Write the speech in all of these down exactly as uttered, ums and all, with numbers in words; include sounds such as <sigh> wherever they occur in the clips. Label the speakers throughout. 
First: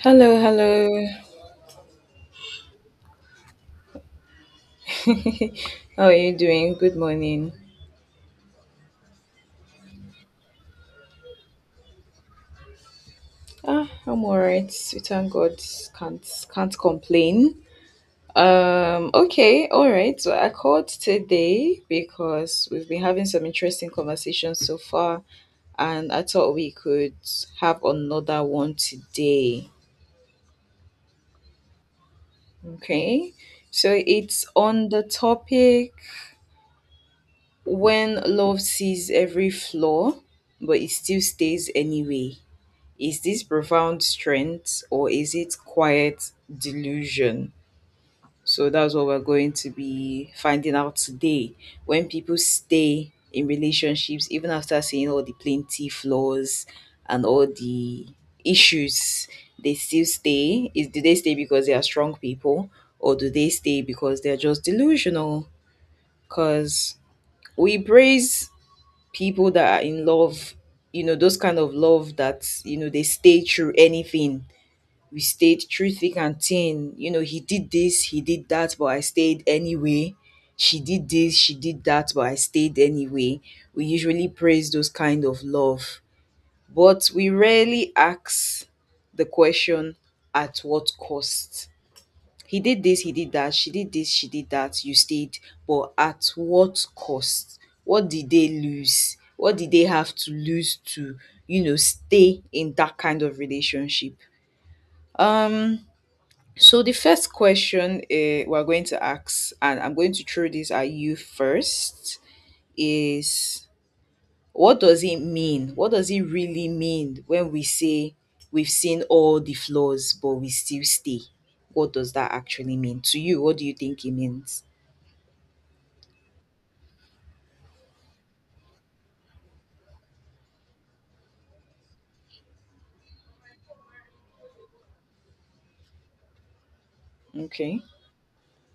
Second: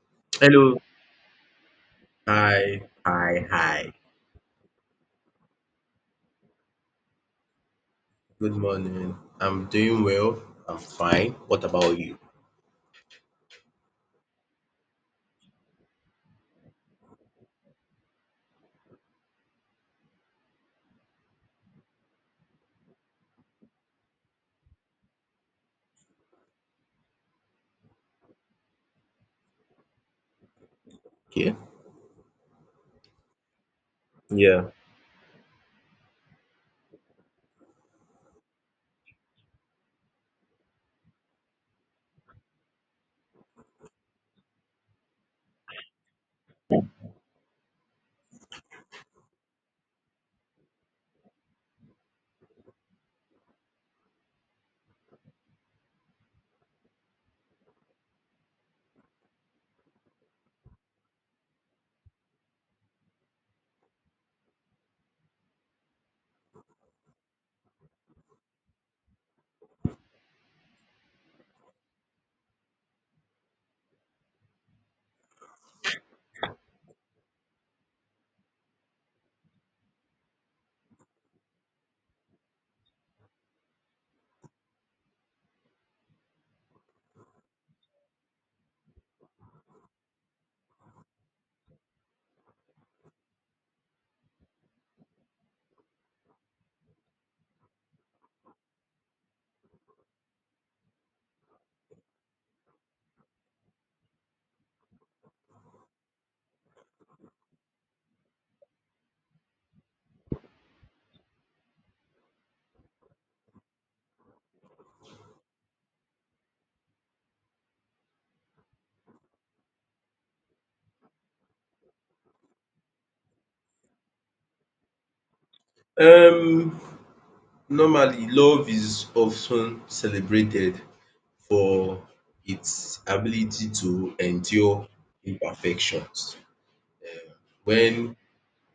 Speaker 1: Hello,
Speaker 2: Hello.
Speaker 1: hello.
Speaker 2: Hi. Hi. Hi.
Speaker 1: <laughs> How are you doing? Good morning.
Speaker 2: Good morning. I'm doing well. I'm fine. What about you?
Speaker 1: Ah, I'm alright. We thank God. Can't can't complain. Um, okay, all right. So I called today because we've been having some interesting conversations so far, and I thought we could have another one today.
Speaker 2: Okay.
Speaker 1: Okay. So it's
Speaker 2: Yeah.
Speaker 1: on the topic when love sees every flaw, but it still stays anyway. Is this profound strength or is it quiet delusion? So that's what we're going to be finding out today. When people stay in relationships, even after seeing all the plenty flaws and all the issues, they still stay. Is do they stay because they are strong people, or do they stay because they're just delusional? Because we praise people that are in love, you know, those kind of love that you know they stay through anything, we stayed through thick and thin. You know, he did this, he did that, but I stayed anyway. She did this, she did that, but I stayed anyway. We usually praise those kind of love, but we rarely ask the question at what cost. He did this, he did that, she did this, she did that, you stayed, but at what cost? What did they lose? What did they have to lose to, you know, stay in that kind of relationship? Um, so the first question uh, we're going to ask, and I'm going to throw this at you first, is what does it mean? What does it really mean when we say we've seen all the flaws but we still stay? What does that actually mean to you? What do you think it means?
Speaker 2: Um. Normally, love is often celebrated for its ability to endure imperfections.
Speaker 1: Okay.
Speaker 2: When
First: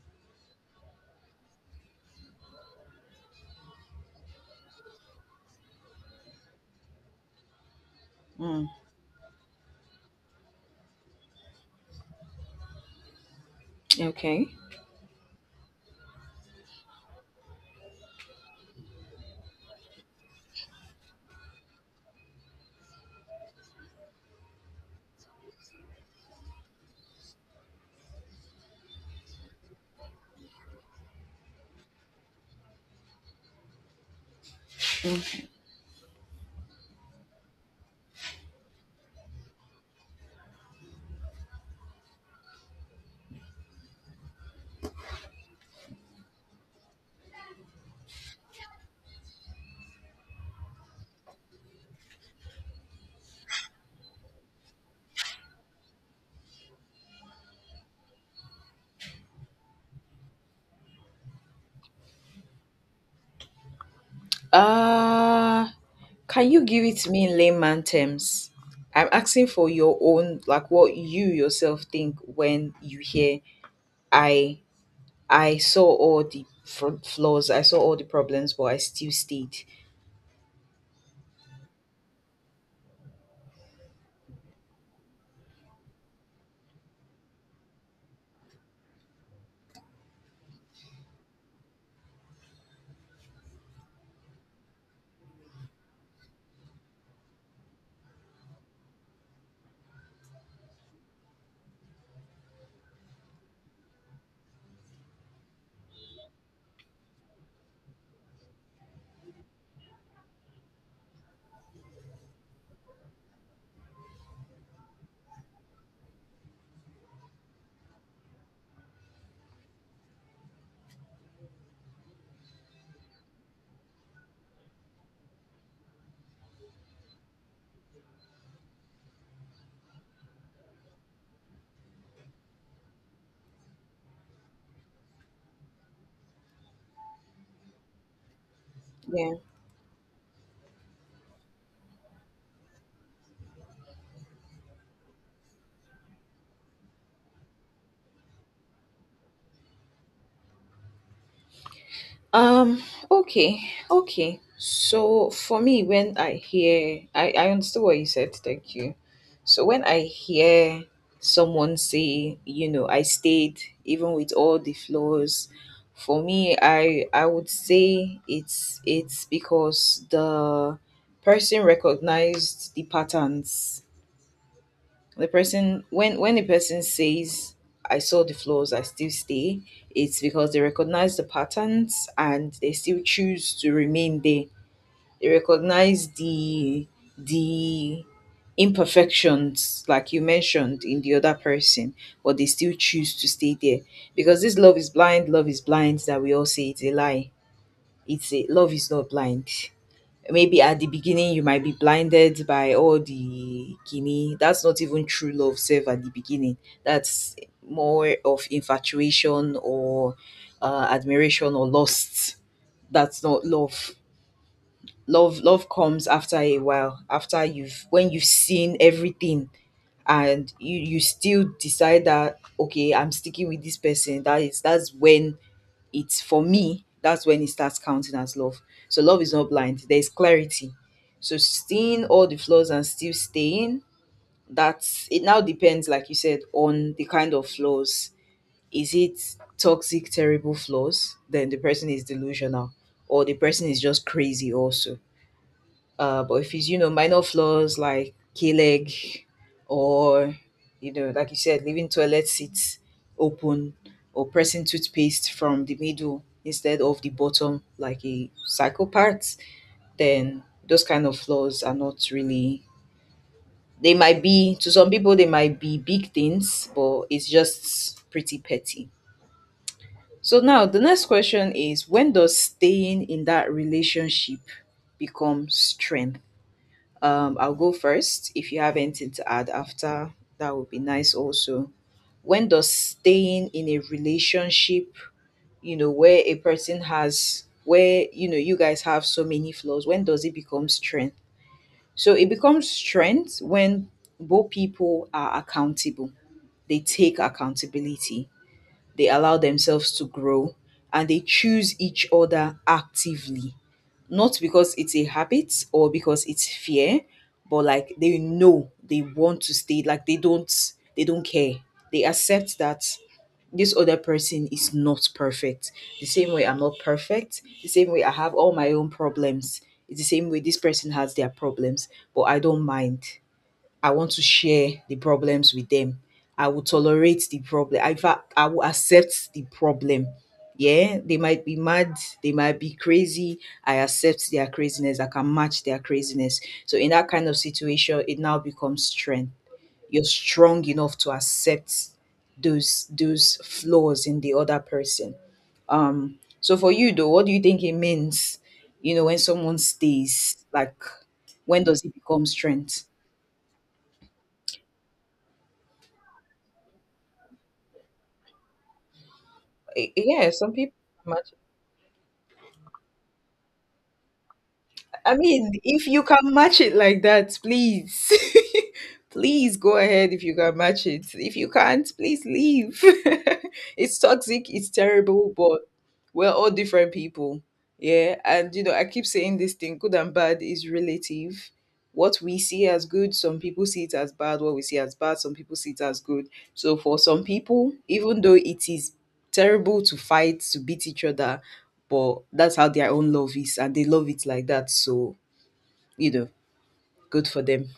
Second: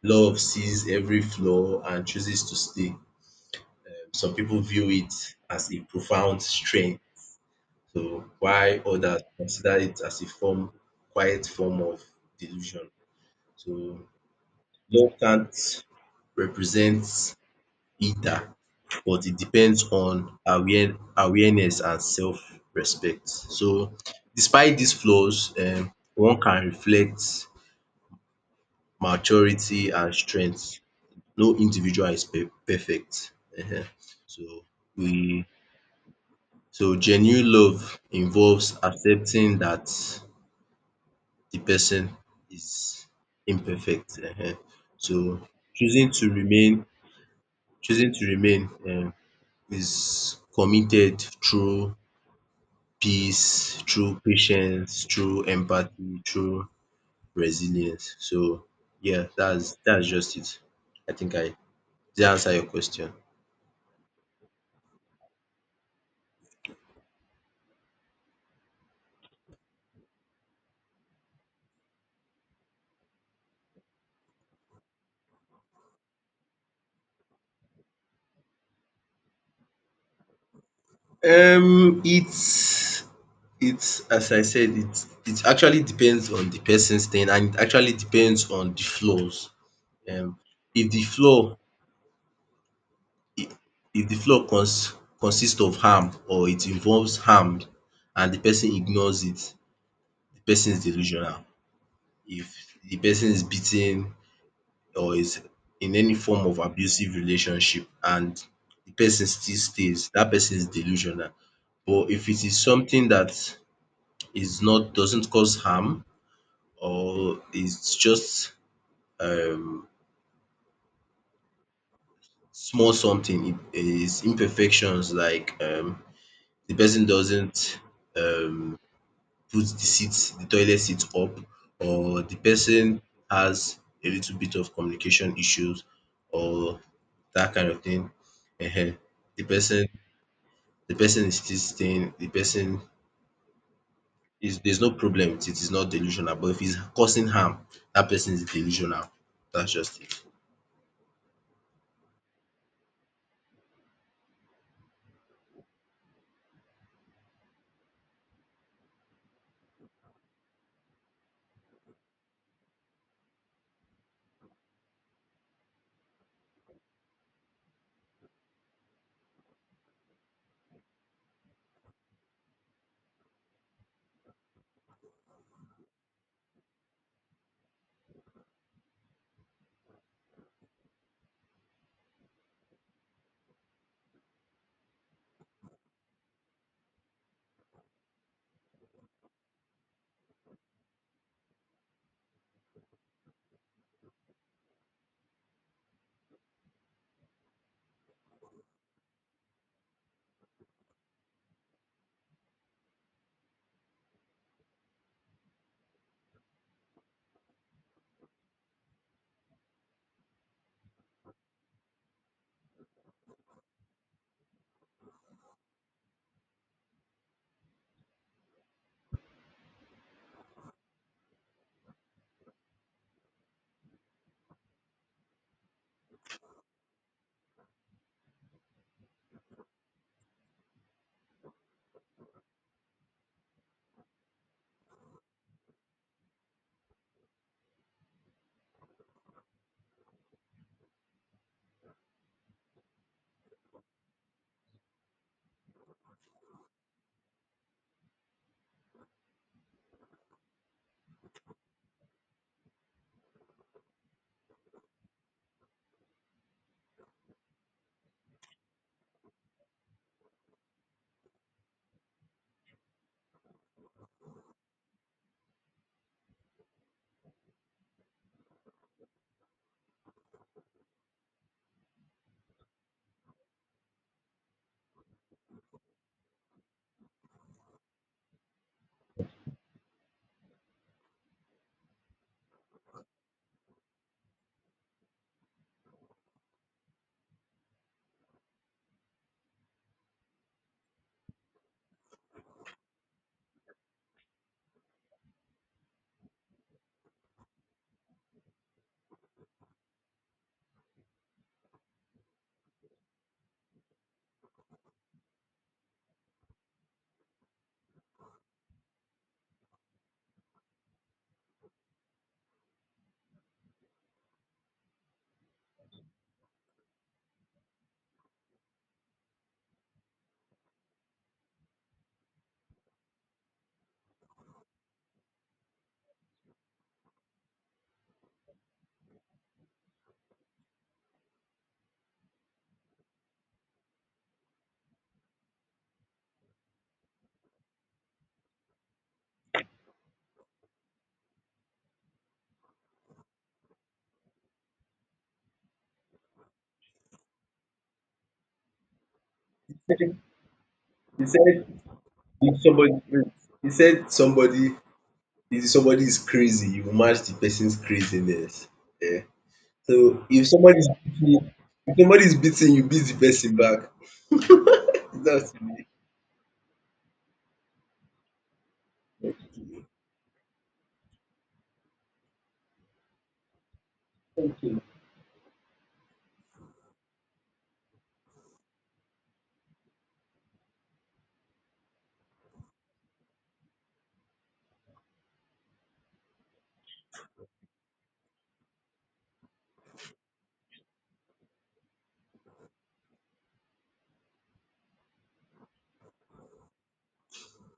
Speaker 2: love sees every flaw and chooses to stay, um, some people view it as a profound strength. So
Speaker 1: Mm,
Speaker 2: while others consider it as a form, quiet form of delusion. So
Speaker 1: okay.
Speaker 2: love can't represent either, but it depends on aware, awareness and self-respect. So despite these flaws, um, one can reflect maturity and strength. No individual is pe- perfect. Ehen. So we so genuine love involves accepting that the person is imperfect um. So choosing to remain choosing to remain um is committed through peace, through patience, through empathy, through resilience. So yeah, that's that's just it. I think I did answer your question?
Speaker 1: Uh can you give it to me in layman terms? I'm asking for your own, like what you yourself think when you hear I I saw all the fr- flaws, I saw all the problems, but I still stayed.
Speaker 2: Um it's it's as I said it it actually depends on the person's thing and it actually depends on the flaws. Um if the flaw i- if the flaw cons consists of harm or it involves harm and the person ignores it, the person is delusional. If the person is beaten or is in any form of abusive relationship and the person still stays, that person is delusional. But if it is something that is not doesn't cause harm or it's just um small something, it is imperfections like um the person doesn't um put the seat, the toilet seat up or the person has a little bit of communication issues or that kind of thing. Ehen.
Speaker 1: Yeah.
Speaker 2: The person the person is still staying, the person is there's no problem with it, it's not delusional, but if it's causing harm, that person is delusional. That's just
Speaker 1: Um. Okay. Okay. So for me, when I hear, I I understood what you said. Thank you. So when I hear someone say, you know, I stayed even with all the flaws, for me, I I would say it's it's because the person recognized the patterns, the person when when the person says I saw the flaws, I still stay, it's because they recognize the patterns and they still choose to remain there. They recognize the the imperfections like you mentioned in the other person, but they still choose to stay there. Because this love is blind, love is blind that we all say, it's a lie. It's a— love is not blind. Maybe at the beginning you might be blinded by all the guinea, that's not even true love self at the beginning. That's more of infatuation or uh, admiration or lust. That's not love. Love love comes after a while, after you've— when you've seen everything and you you still decide that okay, I'm sticking with this person, that is— that's when— it's— for me, that's when it starts counting as love. So love is not blind, there's clarity. So seeing all the flaws and still staying, that's— it now depends, like you said, on the kind of flaws. Is it toxic, terrible flaws? Then the person is delusional, or the person is just crazy also. Uh, but if it's, you know, minor flaws like K-leg, or, you know, like you said, leaving toilet seats open, or pressing toothpaste from the middle instead of the bottom like a psychopath, then those kind of flaws are not really— they might be, to some people, they might be big things, but it's just pretty petty. So now the next question is, when does staying in that relationship become strength? Um, I'll go first. If you have anything to add after, that would be nice also. When does staying in a relationship, you know, where a person has, where, you know, you guys have so many flaws, when does it become strength? So it becomes strength when both people are accountable, they take accountability, they allow themselves to grow, and they choose each other actively, not because it's a habit or because it's fear, but like they know they want to stay, like they don't— they don't care, they accept that this other person is not perfect, the same way I'm not perfect, the same way I have all my own problems. It's the same way this person has their problems, but I don't mind. I want to share the problems with them. I will tolerate the problem. In fact, I will accept the problem. Yeah, they might be mad, they might be crazy. I accept their craziness. I can match their craziness. So in that kind of situation, it now becomes strength. You're strong enough to accept those those flaws in the other person. Um, so for you though, what do you think it means? You know, when someone
Speaker 2: it.
Speaker 1: stays, like
Speaker 2: He
Speaker 1: when
Speaker 2: said
Speaker 1: does it become
Speaker 2: if
Speaker 1: strength?
Speaker 2: somebody he said somebody if somebody is crazy, you match the person's craziness.
Speaker 1: Y-
Speaker 2: So,
Speaker 1: Yeah,
Speaker 2: if
Speaker 1: some people
Speaker 2: somebody is
Speaker 1: match.
Speaker 2: beating if somebody is beating you, beat the person back.
Speaker 1: I mean,
Speaker 2: That's
Speaker 1: if you can match it like that, please, <laughs> please go ahead if you can match it. If you can't, please leave. <laughs> It's toxic, it's
Speaker 2: okay.
Speaker 1: terrible, but we're all different people. Yeah, and you know, I keep saying this thing, good and bad is relative. What we see as good, some people see it as bad. What we see as bad, some people see it as good. So, for some people, even though it is terrible to fight, to beat each other, but that's how their own love is and they love it like that, so you know, good for them,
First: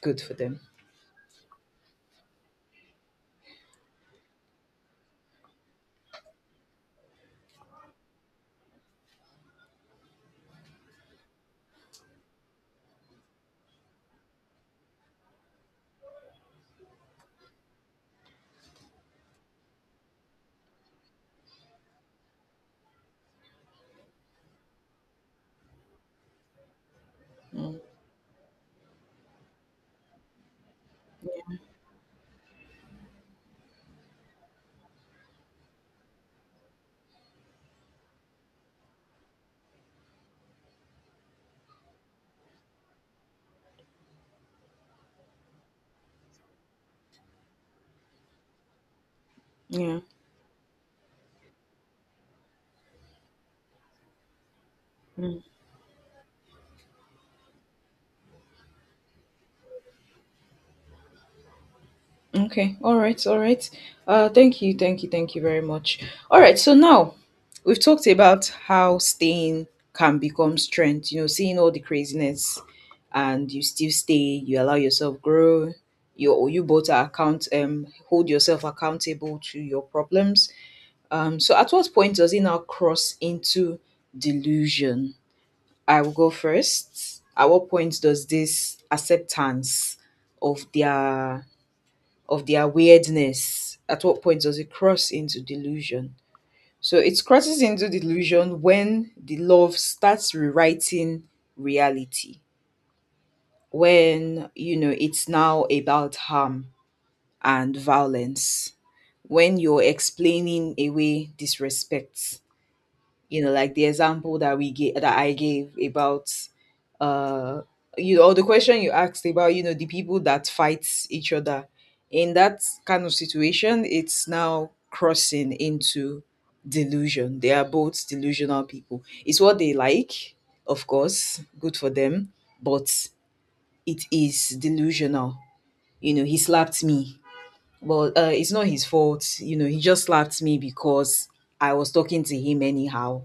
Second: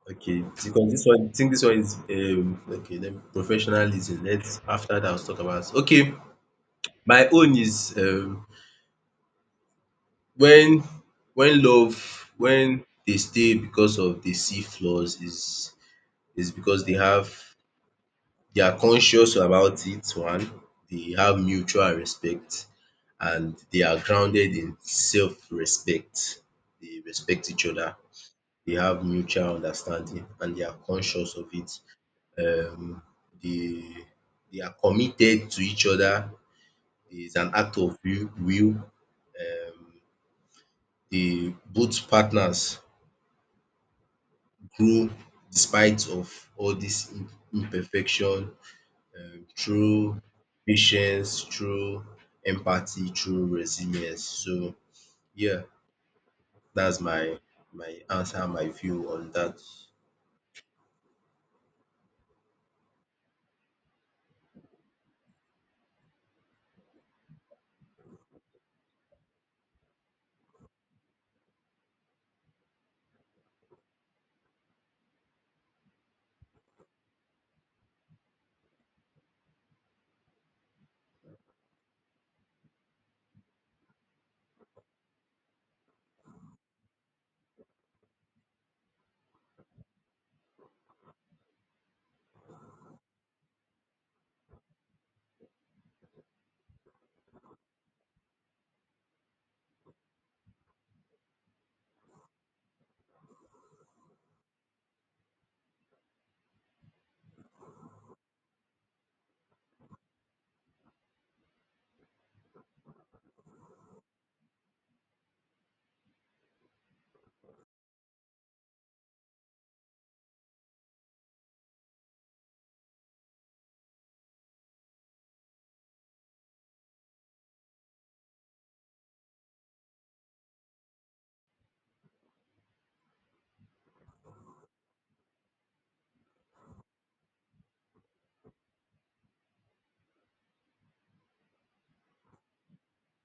Speaker 1: good for
Speaker 2: Okay,
Speaker 1: them.
Speaker 2: because this one, I think this one is um okay. Then me, professionalism. Let's after that, let's talk about. Okay, my own is um when when love when they stay because of they see flaws is is because they have they are conscious about it. One, they have mutual respect, and they are grounded in self-respect. They respect each
Speaker 1: Mm,
Speaker 2: other. They have mutual understanding and they are conscious of it. Um, they they are committed to each other. It's an act of will. will. Um, they both partners grow despite of all this im- imperfection, um,
Speaker 1: yeah.
Speaker 2: through patience, through empathy, through resilience. So
Speaker 1: Mm.
Speaker 2: yeah, That's my my answer, my view on that.
Speaker 1: Okay. All right. All right. Uh, thank you. Thank you. Thank you very much. All right. So now we've talked about how staying can become strength. You know, seeing all the craziness, and you still stay. You allow yourself grow. You— you both are account um hold yourself accountable to your problems. Um, so at what point does it now cross into delusion? I will go first. At what point does this acceptance of their— of their weirdness— at what point does it cross into delusion? So it crosses into delusion when the love starts rewriting reality. When you know it's now about harm and violence. When you're explaining away disrespect, you know, like the example that we gave, that I gave about uh you know, or the question you asked about, you know, the people that fight each other, in that kind of situation it's now crossing into delusion. They are both delusional people, it's what they like, of course, good for them, but it is delusional. You know, he slapped me, well, uh, it's not his fault, you know, he just slapped me because I was talking to him anyhow.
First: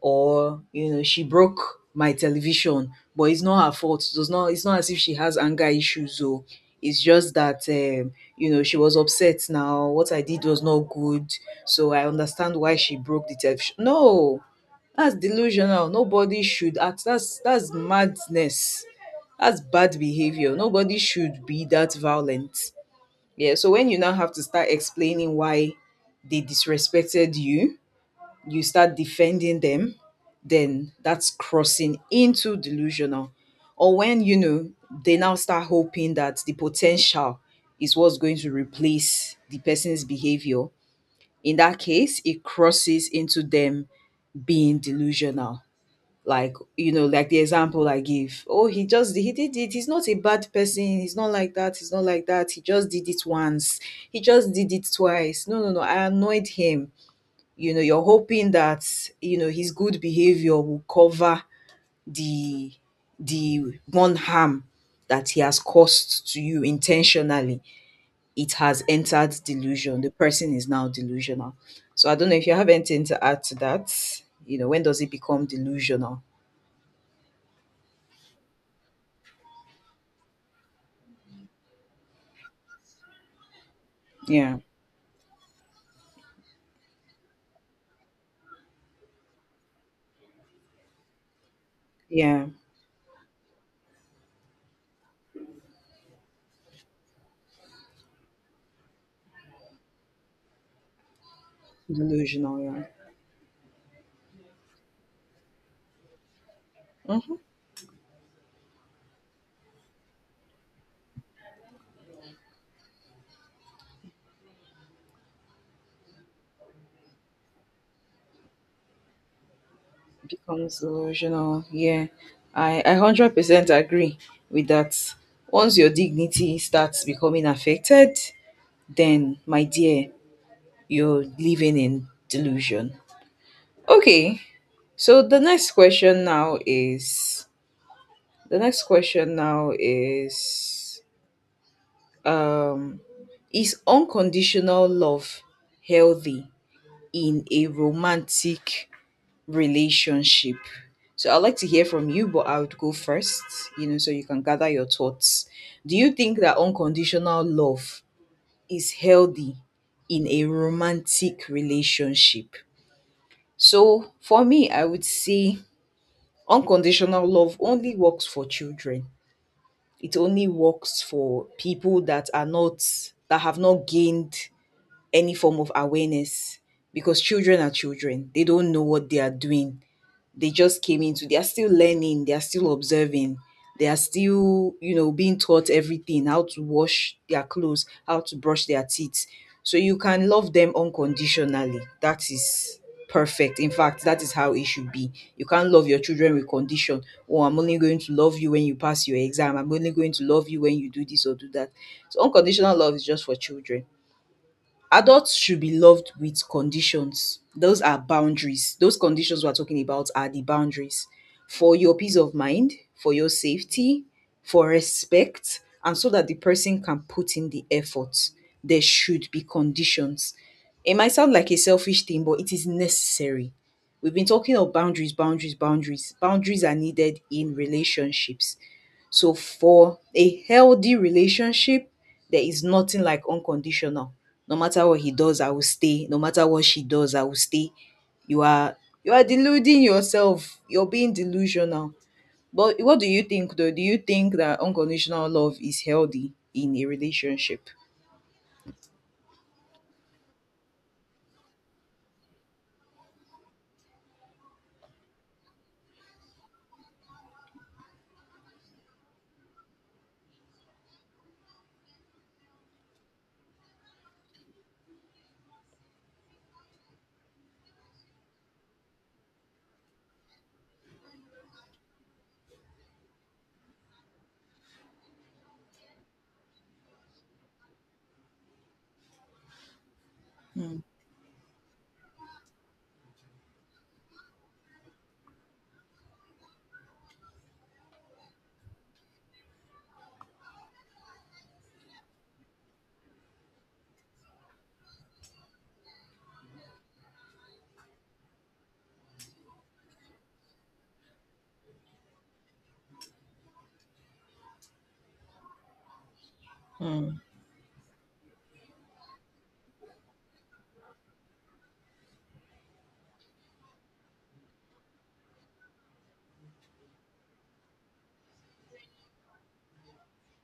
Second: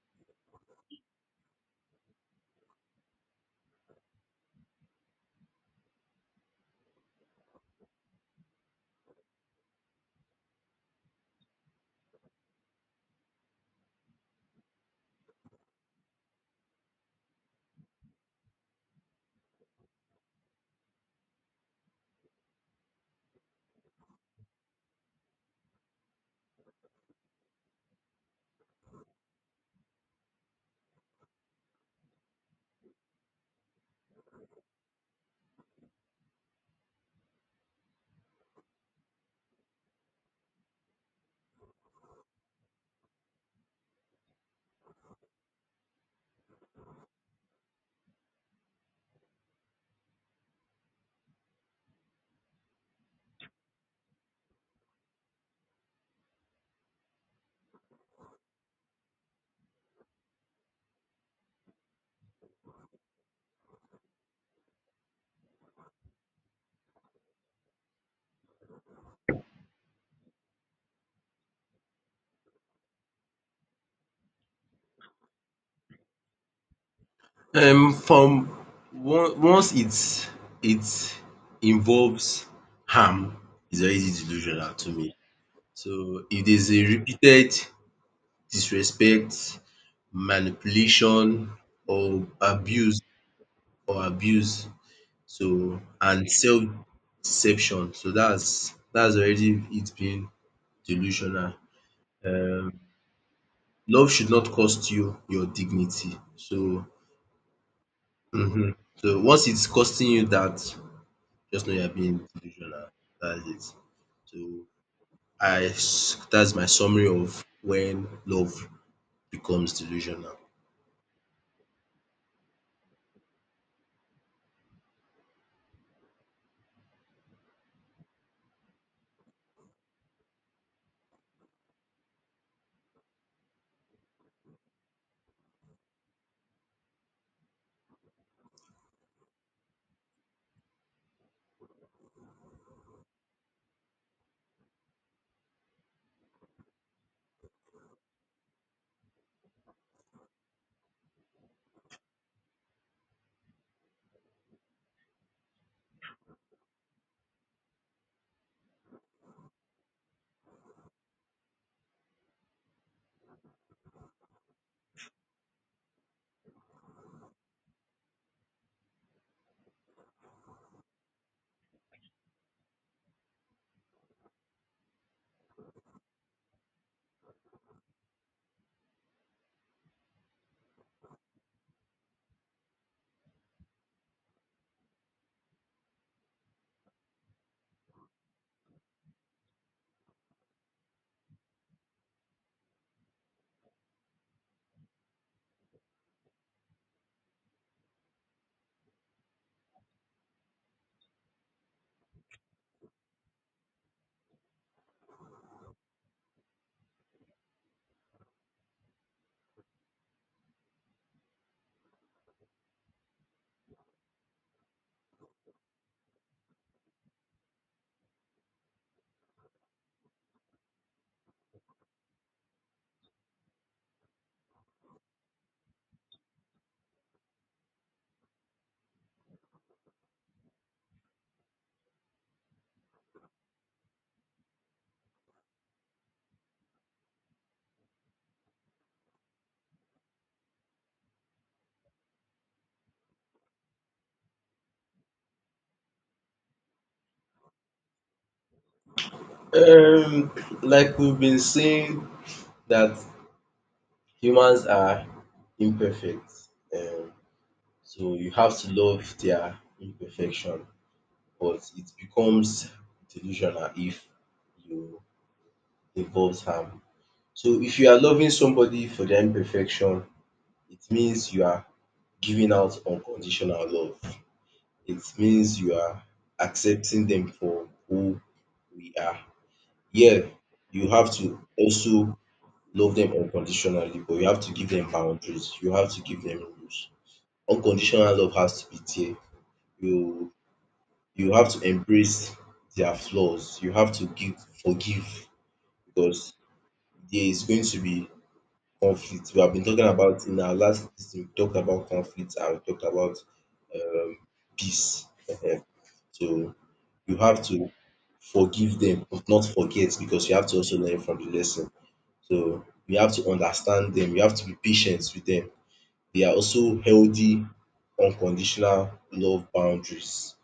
Speaker 1: Or you know, she broke my television, but it's not her fault, it does not— it's not as if she has anger issues, or it's just that, um, you know, she was upset, now what I did was not good, so I understand why she broke the television. No, that's delusional. Nobody should act— that's— that's madness, that's bad behavior, nobody should be that violent. Yeah, so when you now have to start explaining why they disrespected you, you start defending them, then that's crossing into delusional. Or when, you know, they now start hoping that the potential is what's going to replace the person's behavior. In that case, it crosses into them being delusional. Like, you know, like the example I give. Oh, he just— he did it. He's not a bad person. He's not like that. He's not like that. He just did it once. He just did it twice. No, no, no. I annoyed him. You know, you're hoping that, you know, his good behavior will cover the the one harm that he has caused to you intentionally. It has entered delusion, the person is now delusional. So I don't know if you have anything to add to that, you know, when does it become delusional.
Speaker 2: Um, from on- once it's it involves harm, is already
Speaker 1: Yeah.
Speaker 2: delusional to me. So if there's a repeated disrespect, manipulation, or
Speaker 1: Yeah.
Speaker 2: abuse or abuse, so and self deception, so that's that's already it being delusional.
Speaker 1: Delusional,
Speaker 2: Um,
Speaker 1: yeah.
Speaker 2: love should not cost you your dignity. So
Speaker 1: Hmm.
Speaker 2: Mhm. So once it's costing you that, just know you're being delusional. That's it. So I s- that's my summary of when love becomes delusional.
Speaker 1: Becomes delusional, yeah. I i one hundred percent agree with that. Once your dignity starts becoming affected, then my dear, you're living in delusion. Okay, so the next question now is— the next question now is, um, is unconditional love healthy in a romantic relationship? So I'd like to hear from you, but I would go first, you know, so you can gather your thoughts. Do you think that unconditional love is healthy in a romantic relationship? So for me, I would say unconditional love only works for children. It only works for people that are not— that have not gained any form of awareness, because children are children. They don't know what they are doing. They just came into, they are still learning, they are still observing, they are still you know being taught everything, how to wash their clothes, how to brush their teeth. So you can love them unconditionally. That is perfect. In fact, that is how it should be. You can't love your children with condition. Oh, I'm only going to love you when you pass your exam. I'm only going to love you when you do this or do that. So unconditional love is just for children. Adults should be loved with conditions. Those are boundaries. Those conditions we're talking about are the boundaries, for your peace of mind, for your safety, for respect, and so that the person can put in the effort. There should be conditions. It might sound like a selfish thing, but it is necessary. We've been talking of boundaries, boundaries, boundaries. Boundaries are needed in relationships. So for a healthy relationship, there is nothing like unconditional. No matter what he does, I will stay. No matter what she does, I will stay. You are you are deluding yourself. You're being delusional. But what do you think though? Do you think that unconditional love is healthy in a relationship?
Speaker 2: Um, like we've been saying that humans are imperfect. Um, so you have to love their imperfection, but it becomes delusional if you involves harm. So if you are loving somebody for their imperfection, it means you are giving out unconditional love. It means you are accepting them for who we are. Yeah,
Speaker 1: Mm,
Speaker 2: you have to also love them unconditionally, but you have to give them boundaries. You have to give them rules. Unconditional love has to be there. You you have to embrace their flaws. You have to give forgive because there is going to be conflict. We have been talking about in our last this we talked about conflict and we talked about um peace. Ehen. So you
Speaker 1: mm.
Speaker 2: have to forgive them but not forget because you have to also learn from the lesson. So you have to understand them, you have to be patient with them. They are also healthy unconditional love boundaries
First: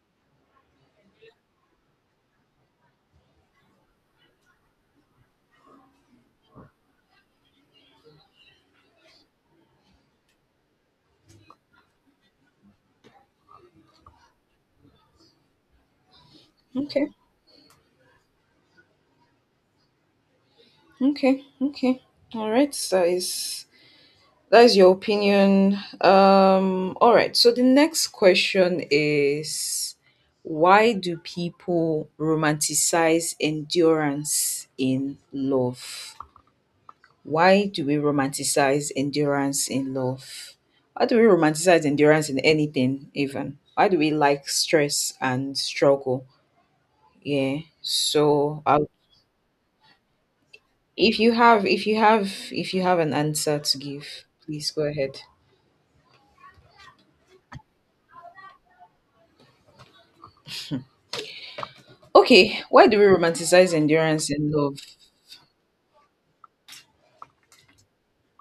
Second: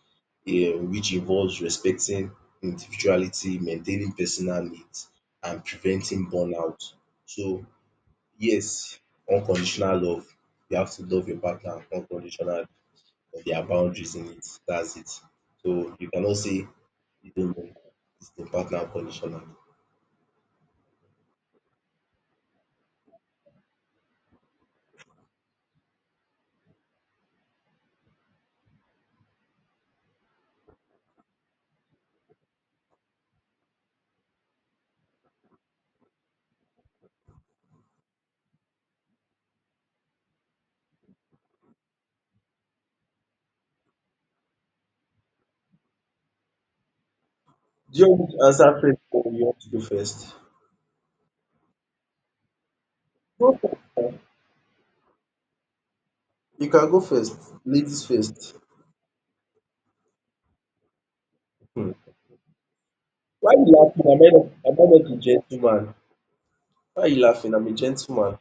Speaker 2: um which involves respecting individuality, maintaining personal needs and preventing burnout. So yes, unconditional love. You have to love your partner unconditional, but there are boundaries in it. That's it. So you cannot say
Speaker 1: Okay.
Speaker 2: you don't love your partner unconditional.
Speaker 1: Okay. Okay. All right. So it's, that is your opinion. Um, all right. So the next question is, why do people romanticize endurance in love? Why do we romanticize endurance in love? Why do we romanticize endurance in anything, even? Why do we like stress and struggle? Yeah.
Speaker 2: Do you want me to
Speaker 1: So, I
Speaker 2: answer first or you want to go first?
Speaker 1: If you have, if you have, if you have an
Speaker 2: Go
Speaker 1: answer to
Speaker 2: first.
Speaker 1: give, please go ahead.
Speaker 2: You can go first. Ladies first. Hmm.
Speaker 1: Okay, why do we
Speaker 2: Why you
Speaker 1: romanticize
Speaker 2: laughing? Am
Speaker 1: endurance
Speaker 2: I not,
Speaker 1: in love?
Speaker 2: am I not a gentleman? Why you laughing? I'm a gentleman.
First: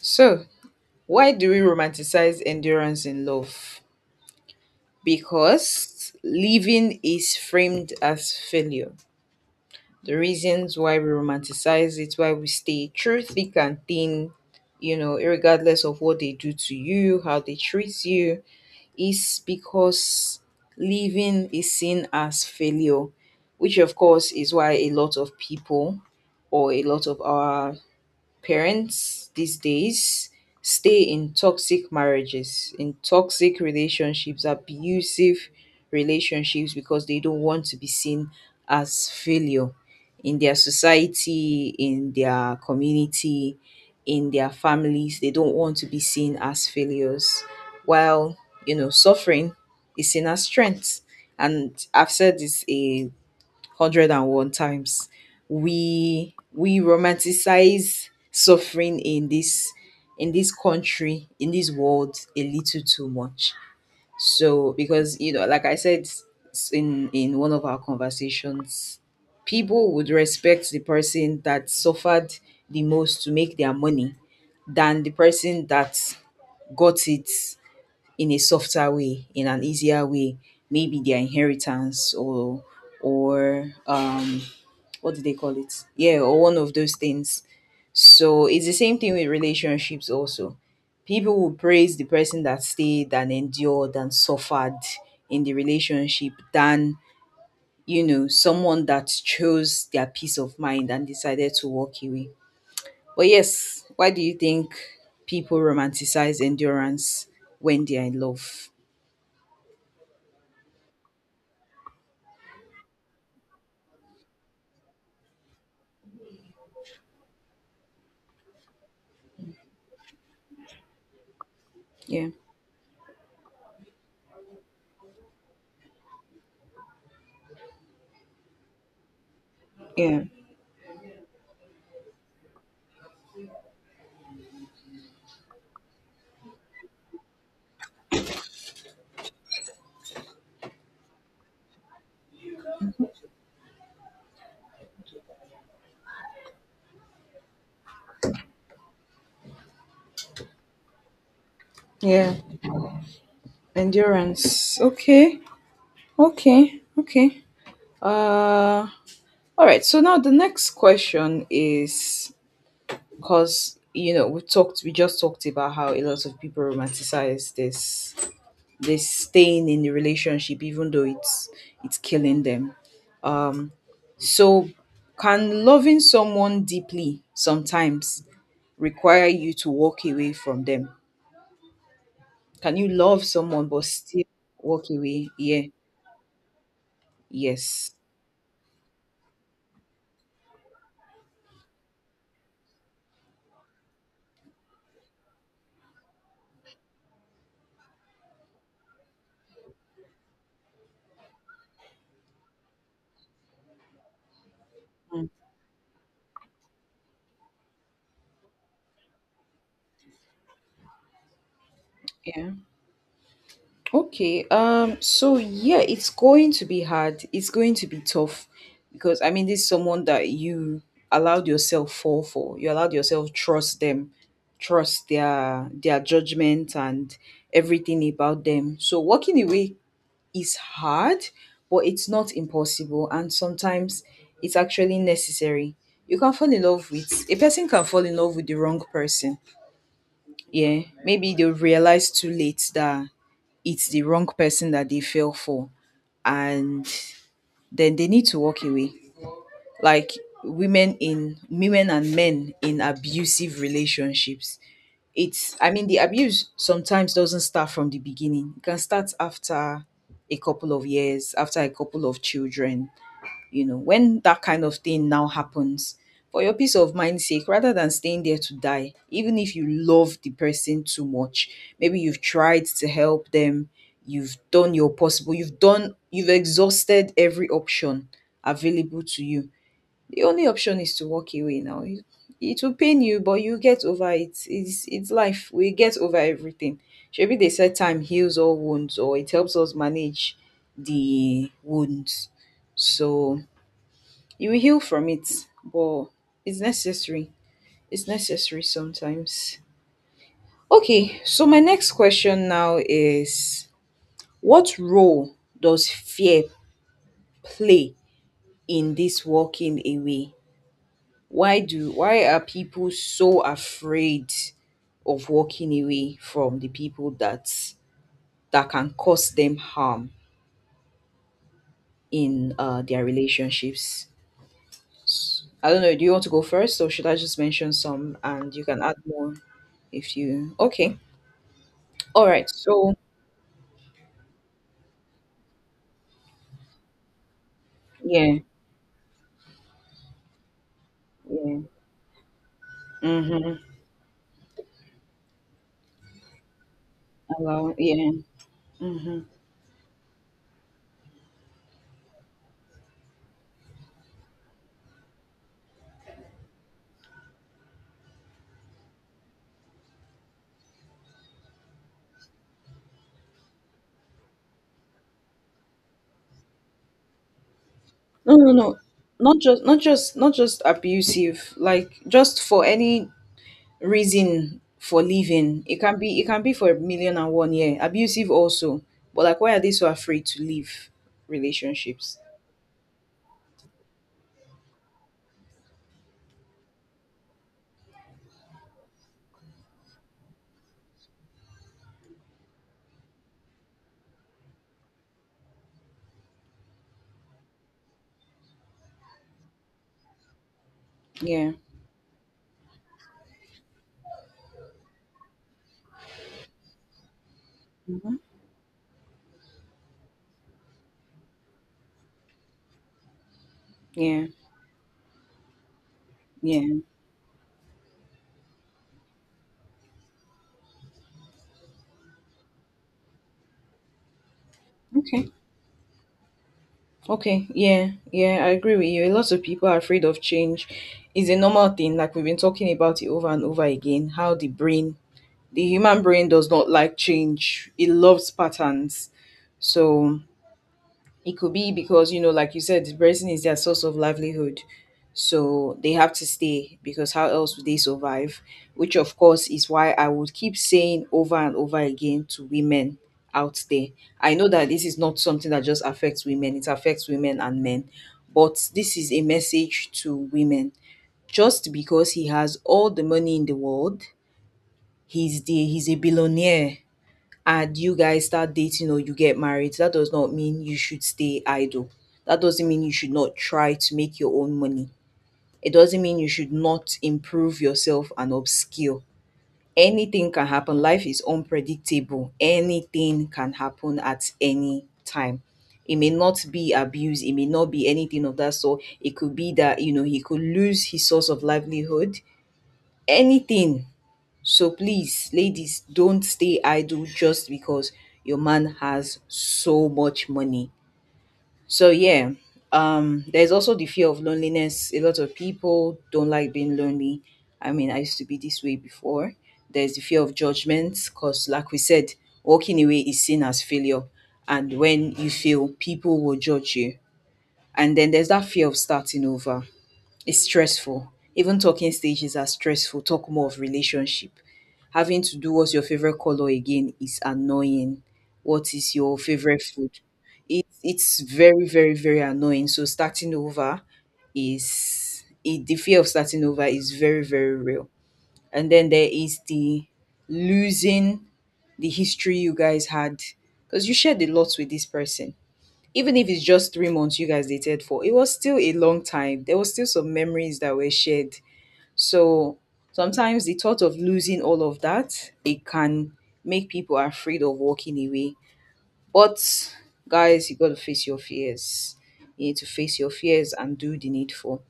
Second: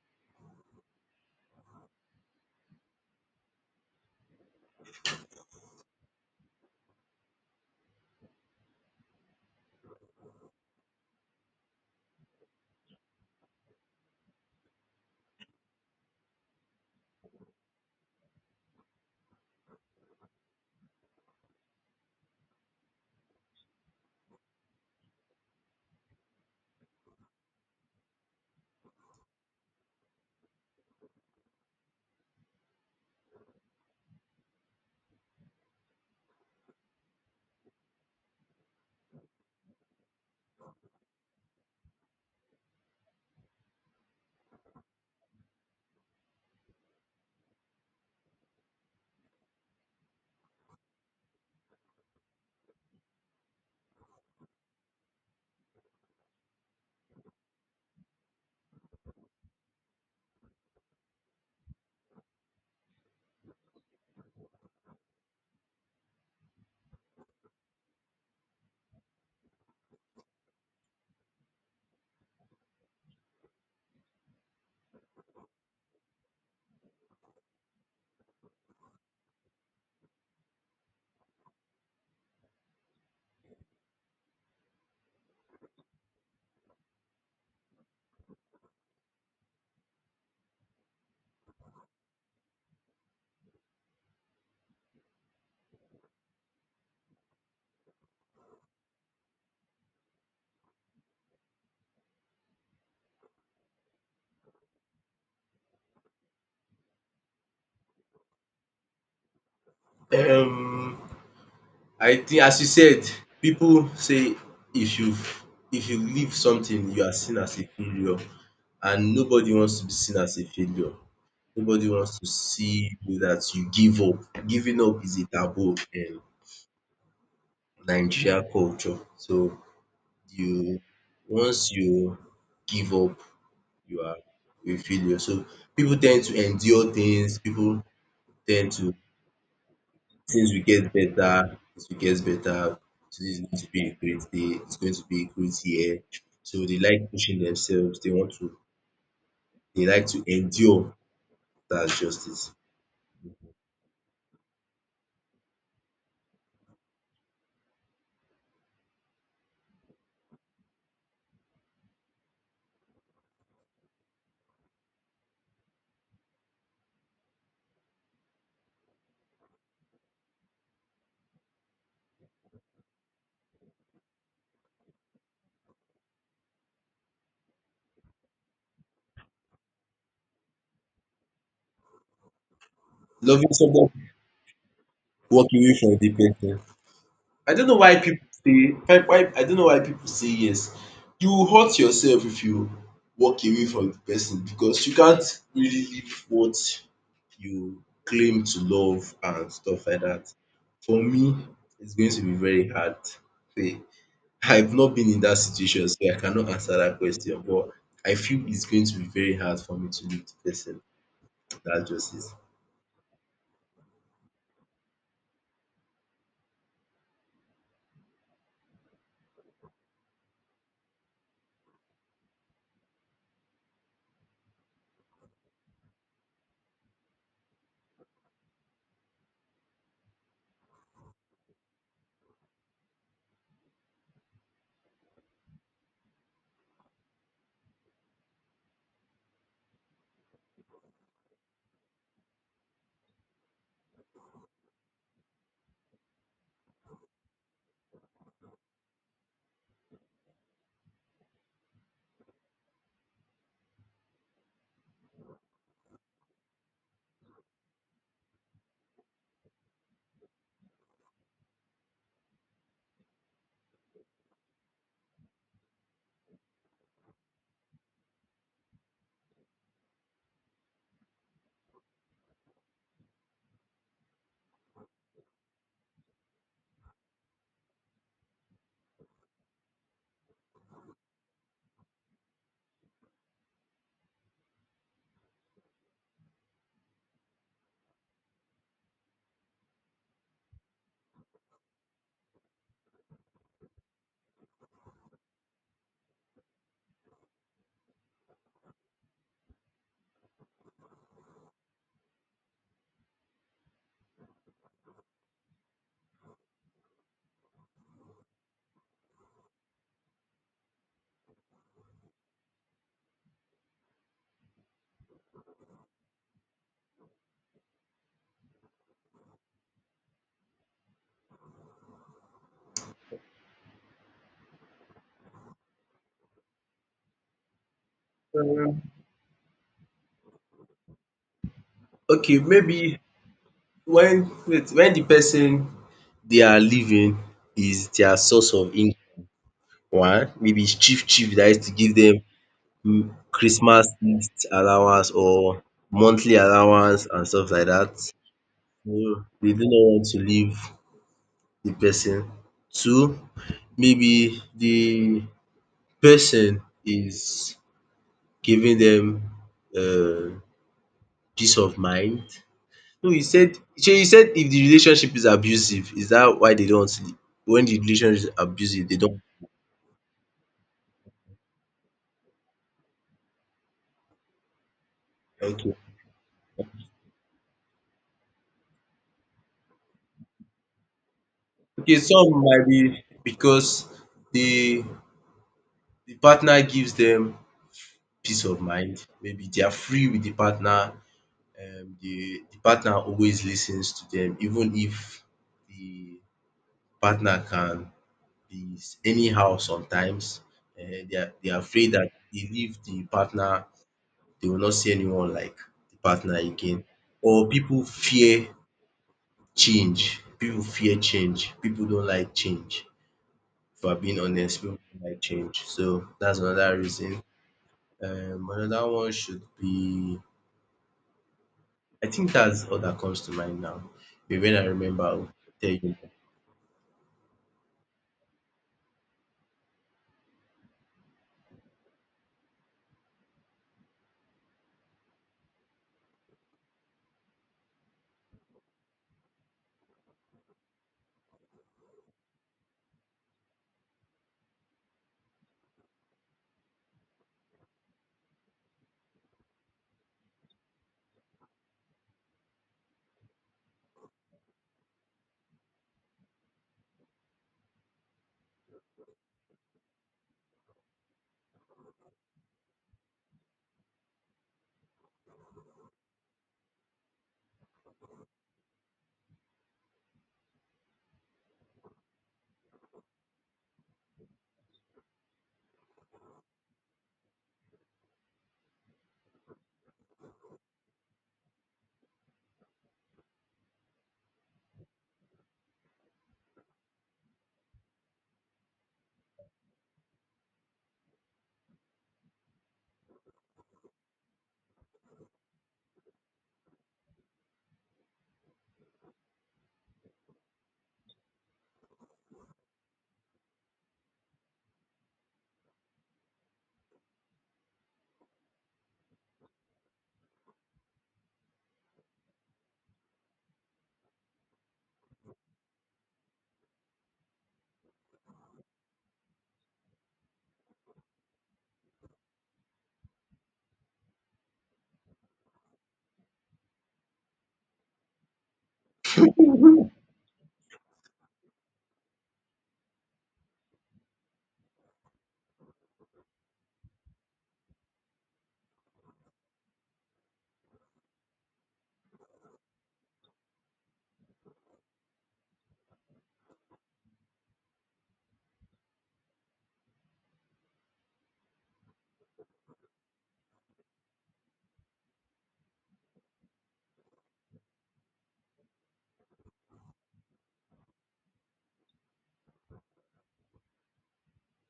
Speaker 1: So, why do we romanticize endurance in love? Because living is framed as failure. The reasons why we romanticize it, why we stay through thick and thin, you know, regardless of what they do to you, how they treat you, is because living is seen as failure, which of course is why a lot of people, or a lot of our parents these days, stay in toxic marriages, in toxic relationships, abusive relationships, because they don't want to be seen as failure in their society, in their community, in their families. They don't want to be seen as failures. While, you know, suffering is seen as strength. And I've said this a 101 times, we we romanticize suffering in this, in this country, in this world a little too much. So because you know like I said, s- in in one of our conversations, people would respect the person that suffered the most to make their money than the person that got it in a softer way, in an easier way, maybe their inheritance or or um, what do they call it? Yeah, or one of those things. So it's the same thing with relationships also. People will praise the person that stayed and endured and suffered in the relationship than, you know, someone that chose their peace of mind and decided to walk away. But yes, why do you think people romanticize endurance when they are in love?
Speaker 2: Um, I think as you said, pipu say if you if you leave something you are seen as a failure and nobody wants to be seen as a failure. Nobody wants to
Speaker 1: Yeah.
Speaker 2: see you that you give up. Giving up is a taboo in Nigeria culture. So
Speaker 1: Yeah.
Speaker 2: you once you give up you are a failure. So pipu ten d to endure things, pipu ten d to since we get better, it we get better. Today's going to be a great day, it's going to be a great year. So they like pushing themselves, they want to they like to endure. That's
Speaker 1: Yeah.
Speaker 2: justice.
Speaker 1: Endurance. Okay. Okay. Okay. Uh All right. So now the next question is, because you know we talked, we just talked about how a lot of people romanticize this, this staying in the relationship, even though it's it's killing them. Um, so, can loving someone deeply sometimes require you to walk away from them? Can you love
Speaker 2: Loving
Speaker 1: someone but
Speaker 2: someone
Speaker 1: still walk away? Yeah.
Speaker 2: walking away from the person, I don't know
Speaker 1: Yes.
Speaker 2: why people say why why I don't know why people say yes. You will hurt yourself if you walk away from the person because you can't really live what you claim to love and stuff like that. For me, it's going to be very hard. See, I've not been in
Speaker 1: Mm.
Speaker 2: that situation, so I cannot answer that question. But I feel it's going to be very hard for me to leave the person. That's just it.
Speaker 1: Yeah. Okay, um, so yeah, it's going to be hard. It's going to be tough because I mean, this is someone that you allowed yourself fall for. You allowed yourself trust them, trust their their judgment and everything about them. So walking away is hard, but it's not impossible. And sometimes it's actually necessary. You can fall in love with a person, can fall in love with the wrong person. Yeah, maybe they'll realize too late that it's the wrong person that they fell for, and then they need to walk away, like women in, women and men in abusive relationships. It's, I mean, the abuse sometimes doesn't start from the beginning. It can start after a couple of years, after a couple of children. you know when that kind of thing now happens, for your peace of mind sake, rather than staying there to die even if you love the person too much, maybe you've tried to help them, you've done your possible, you've done, you've exhausted every option available to you, the only option is to walk away now. You- it will pain you, but you get over it. It's it's life, we get over everything. Maybe they said time heals all wounds, or it helps us manage the wounds. So you will heal from it, but it's necessary. It's necessary sometimes. Okay, so my next question now is, what role does fear play in this walking away? Why do why are people so afraid of walking away from the people that, that can cause them harm in uh, their relationships? S- I don't know. Do you want to go first, or should I just mention some and you can add more? If you okay, all
Speaker 2: Okay,
Speaker 1: right. So
Speaker 2: maybe when wait, when the person their living is their
Speaker 1: yeah,
Speaker 2: source of income. One, maybe it's chief chief that
Speaker 1: yeah,
Speaker 2: used to give them mm,
Speaker 1: mm-hmm.
Speaker 2: Christmas gift allowance or monthly allowance and stuff like
Speaker 1: Allow,
Speaker 2: that.
Speaker 1: yeah,
Speaker 2: So
Speaker 1: mm-hmm.
Speaker 2: they do not want to leave the person. Two, maybe the person is giving them um peace of mind. No, you said shey you said if the relationship is abusive, is that why they don't want to leave? When the relationship is
Speaker 1: No, no, no.
Speaker 2: abusive, they don't.
Speaker 1: Not just not just not just abusive, like just for any reason for leaving.
Speaker 2: Okay.
Speaker 1: It can be it can be for a million and one. Yeah, abusive also, but like, why are they so afraid to leave
Speaker 2: Okay,
Speaker 1: relationships?
Speaker 2: some might be because the the partner gives them peace of mind. Maybe they are free with the partner. Um, the the partner always listens to them, even if the partner can be anyhow sometimes. Uh, they are they
Speaker 1: Yeah.
Speaker 2: are afraid that they leave the partner, they will not see anyone like the partner again. Or people
Speaker 1: Hmm.
Speaker 2: fear change. People fear change. People don't like change. If we're being
Speaker 1: Yeah.
Speaker 2: honest, people don't like change. So that's
Speaker 1: Yeah.
Speaker 2: another reason. Um, another one should be, I think that's all that comes to mind now. Maybe when I remember, I'll
Speaker 1: Okay.
Speaker 2: tell you.
Speaker 1: Okay, yeah, yeah, I agree with you. A lot of people are afraid of change. It's a normal thing, like we've been talking about it over and over again, how the brain, the human brain does not like change. It loves patterns. So it could be because, you know, like you said, the person is their source of livelihood. So they have to stay because how else would they survive? Which, of course, is why I would keep saying over and over again to women out there. I know that this is not something that just affects women, it affects women and men. But this is a message to women. Just because he has all the money in the world, he's the he's a billionaire and you guys start dating or you get married, that does not mean you should stay idle. That doesn't mean you should not try to make your own money. It doesn't mean you should not improve yourself and upskill. Anything can happen. Life is unpredictable. Anything can happen at any time. It may not be abuse, it may not be anything of that sort. It could be that, you know, he could lose his source of livelihood. Anything, so please, ladies, don't stay idle just because your man has so much money. So yeah, um, there's also the fear of loneliness. A lot of people don't like being lonely. I mean, I used to be this way before. There's the fear of judgment, because like we said, walking away is seen as failure. And when you fail, people will judge you. And then there's that fear of starting over. It's stressful. Even talking stages are stressful. Talk more of relationship. Having to do what's your favorite color again is annoying. What is your favorite food? It, it's very, very, very annoying. So starting over is it, the fear of starting over is very, very real. And then there is the losing the history you guys had, because you shared a lot with this person. Even if it's just three months you guys dated for, it was still a long time. There was still some memories that were shared. So sometimes the thought of losing all of that, it can make people afraid of walking away. But guys, you gotta face your fears. You need to face your fears and do the needful.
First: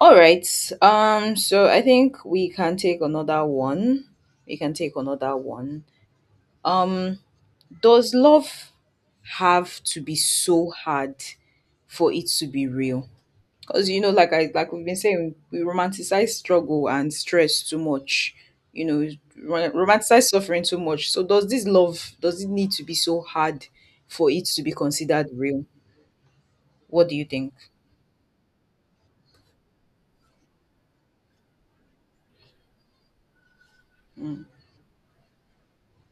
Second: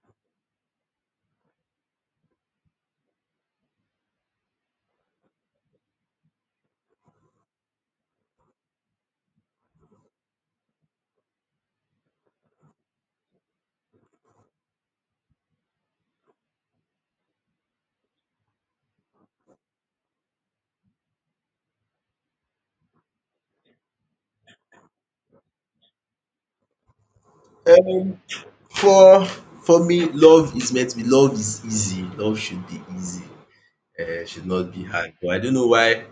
Speaker 1: All right. Um. So I think we can take another one. We can take another one. Um. Does love have to be so hard for it to be real? Because you know like I, like we've been saying, we romanticize struggle and stress too much. you know ro- romanticize suffering too much. So does this love, does it need to be so hard for it to be considered real? What do you think?
Speaker 2: Uh, for for me, love is meant to be. Love is easy. Love should be easy. Uh,
Speaker 1: Mm,
Speaker 2: should not be hard. But I don't know why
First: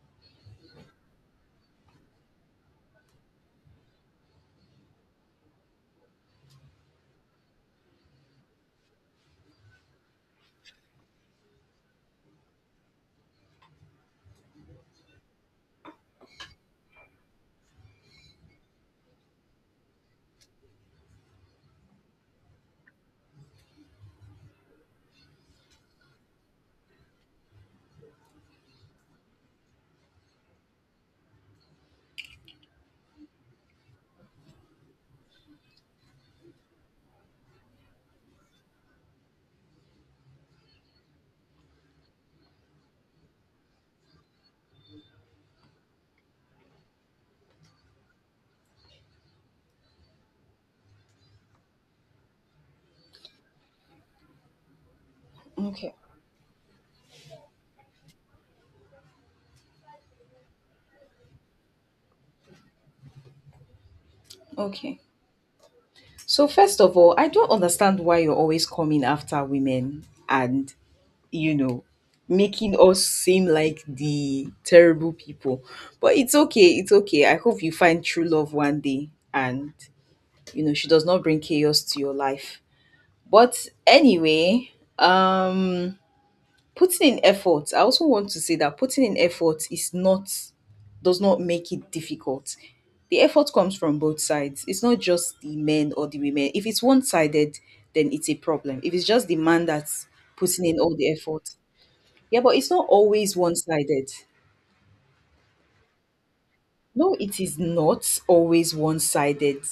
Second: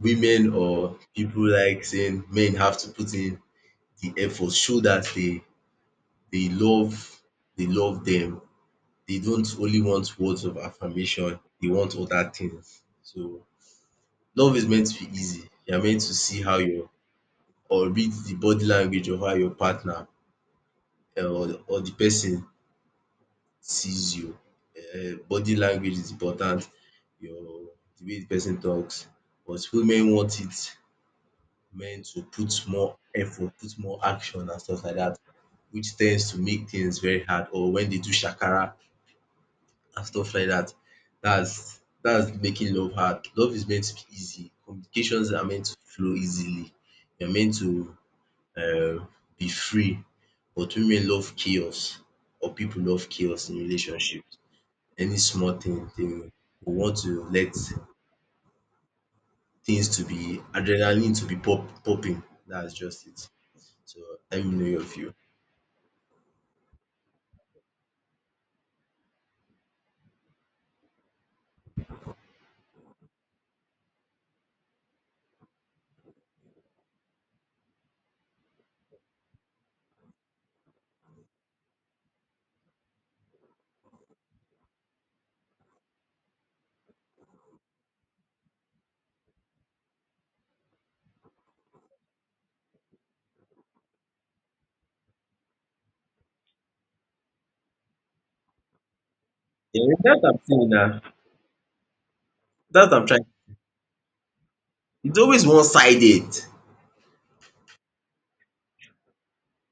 Speaker 2: women or people like saying men have to put in the effort, show that they they love they love them. They don't only want words of affirmation, they want other things. So love is meant to be easy. You're meant to see how your or read the body language of how your partner eh, or, or the person sees you. Eh, body language is important, your the way the person talks. But women want it men to put more effort, put more action and stuff like that, which tends to make things very hard. Or when they do shakara, and stuff like that. That's that's making love hard. Love is meant to be easy. Communications are meant to flow easily. You're meant to um be free. But women love chaos or people love chaos in relationships. Any small thing
Speaker 1: okay.
Speaker 2: they will want to let things to be adrenaline to be pop popping. That's just it. So let me know your
Speaker 1: Okay,
Speaker 2: view.
Speaker 1: so first of all, I don't understand why you're always coming after women and, you know making us seem like the terrible people. But it's okay, it's okay. I hope you find true love one day and, you know she does not bring chaos to your life. But anyway, um putting in effort, I also want to say that putting in effort is not, does not make it difficult. The effort comes from both sides. It's not just the men or the women. If it's one-sided, then it's a problem. If it's just the man
Speaker 2: Yeah,
Speaker 1: that's
Speaker 2: that I'm
Speaker 1: putting
Speaker 2: saying
Speaker 1: in all
Speaker 2: now.
Speaker 1: the effort, yeah, but it's not
Speaker 2: That I'm trying.
Speaker 1: always one-sided.
Speaker 2: It's always one sided.
Speaker 1: No, it is not always one-sided.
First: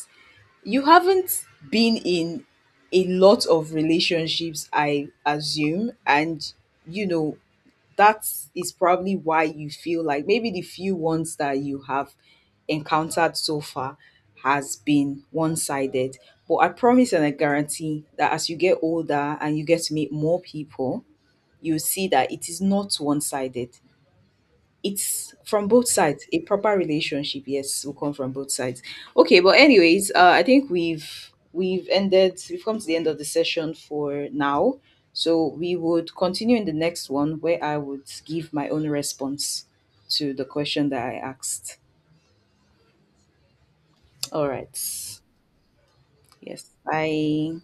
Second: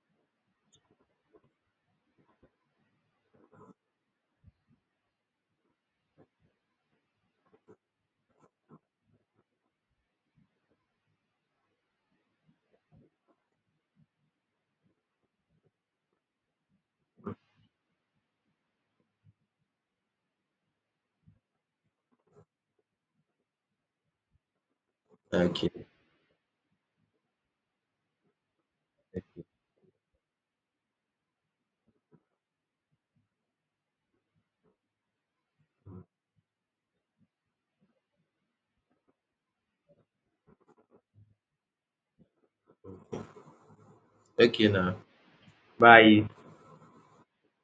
Speaker 1: You haven't been in a lot of relationships, I assume, and you know that is probably why you feel like maybe the few ones that you have encountered so far has been one sided. But I promise and I guarantee that as you get older and you get to meet more people, you see that it is not one sided, it's from
Speaker 2: Okay.
Speaker 1: both sides. A proper relationship, yes, will come from both sides. Okay, but anyways, uh, I think we've we've ended. We've come to the end of the session for now. So we would continue in the next one where I would give my own response to the question that I asked. All
Speaker 2: Okay
Speaker 1: right.
Speaker 2: now. Bye.
Speaker 1: Yes. Bye.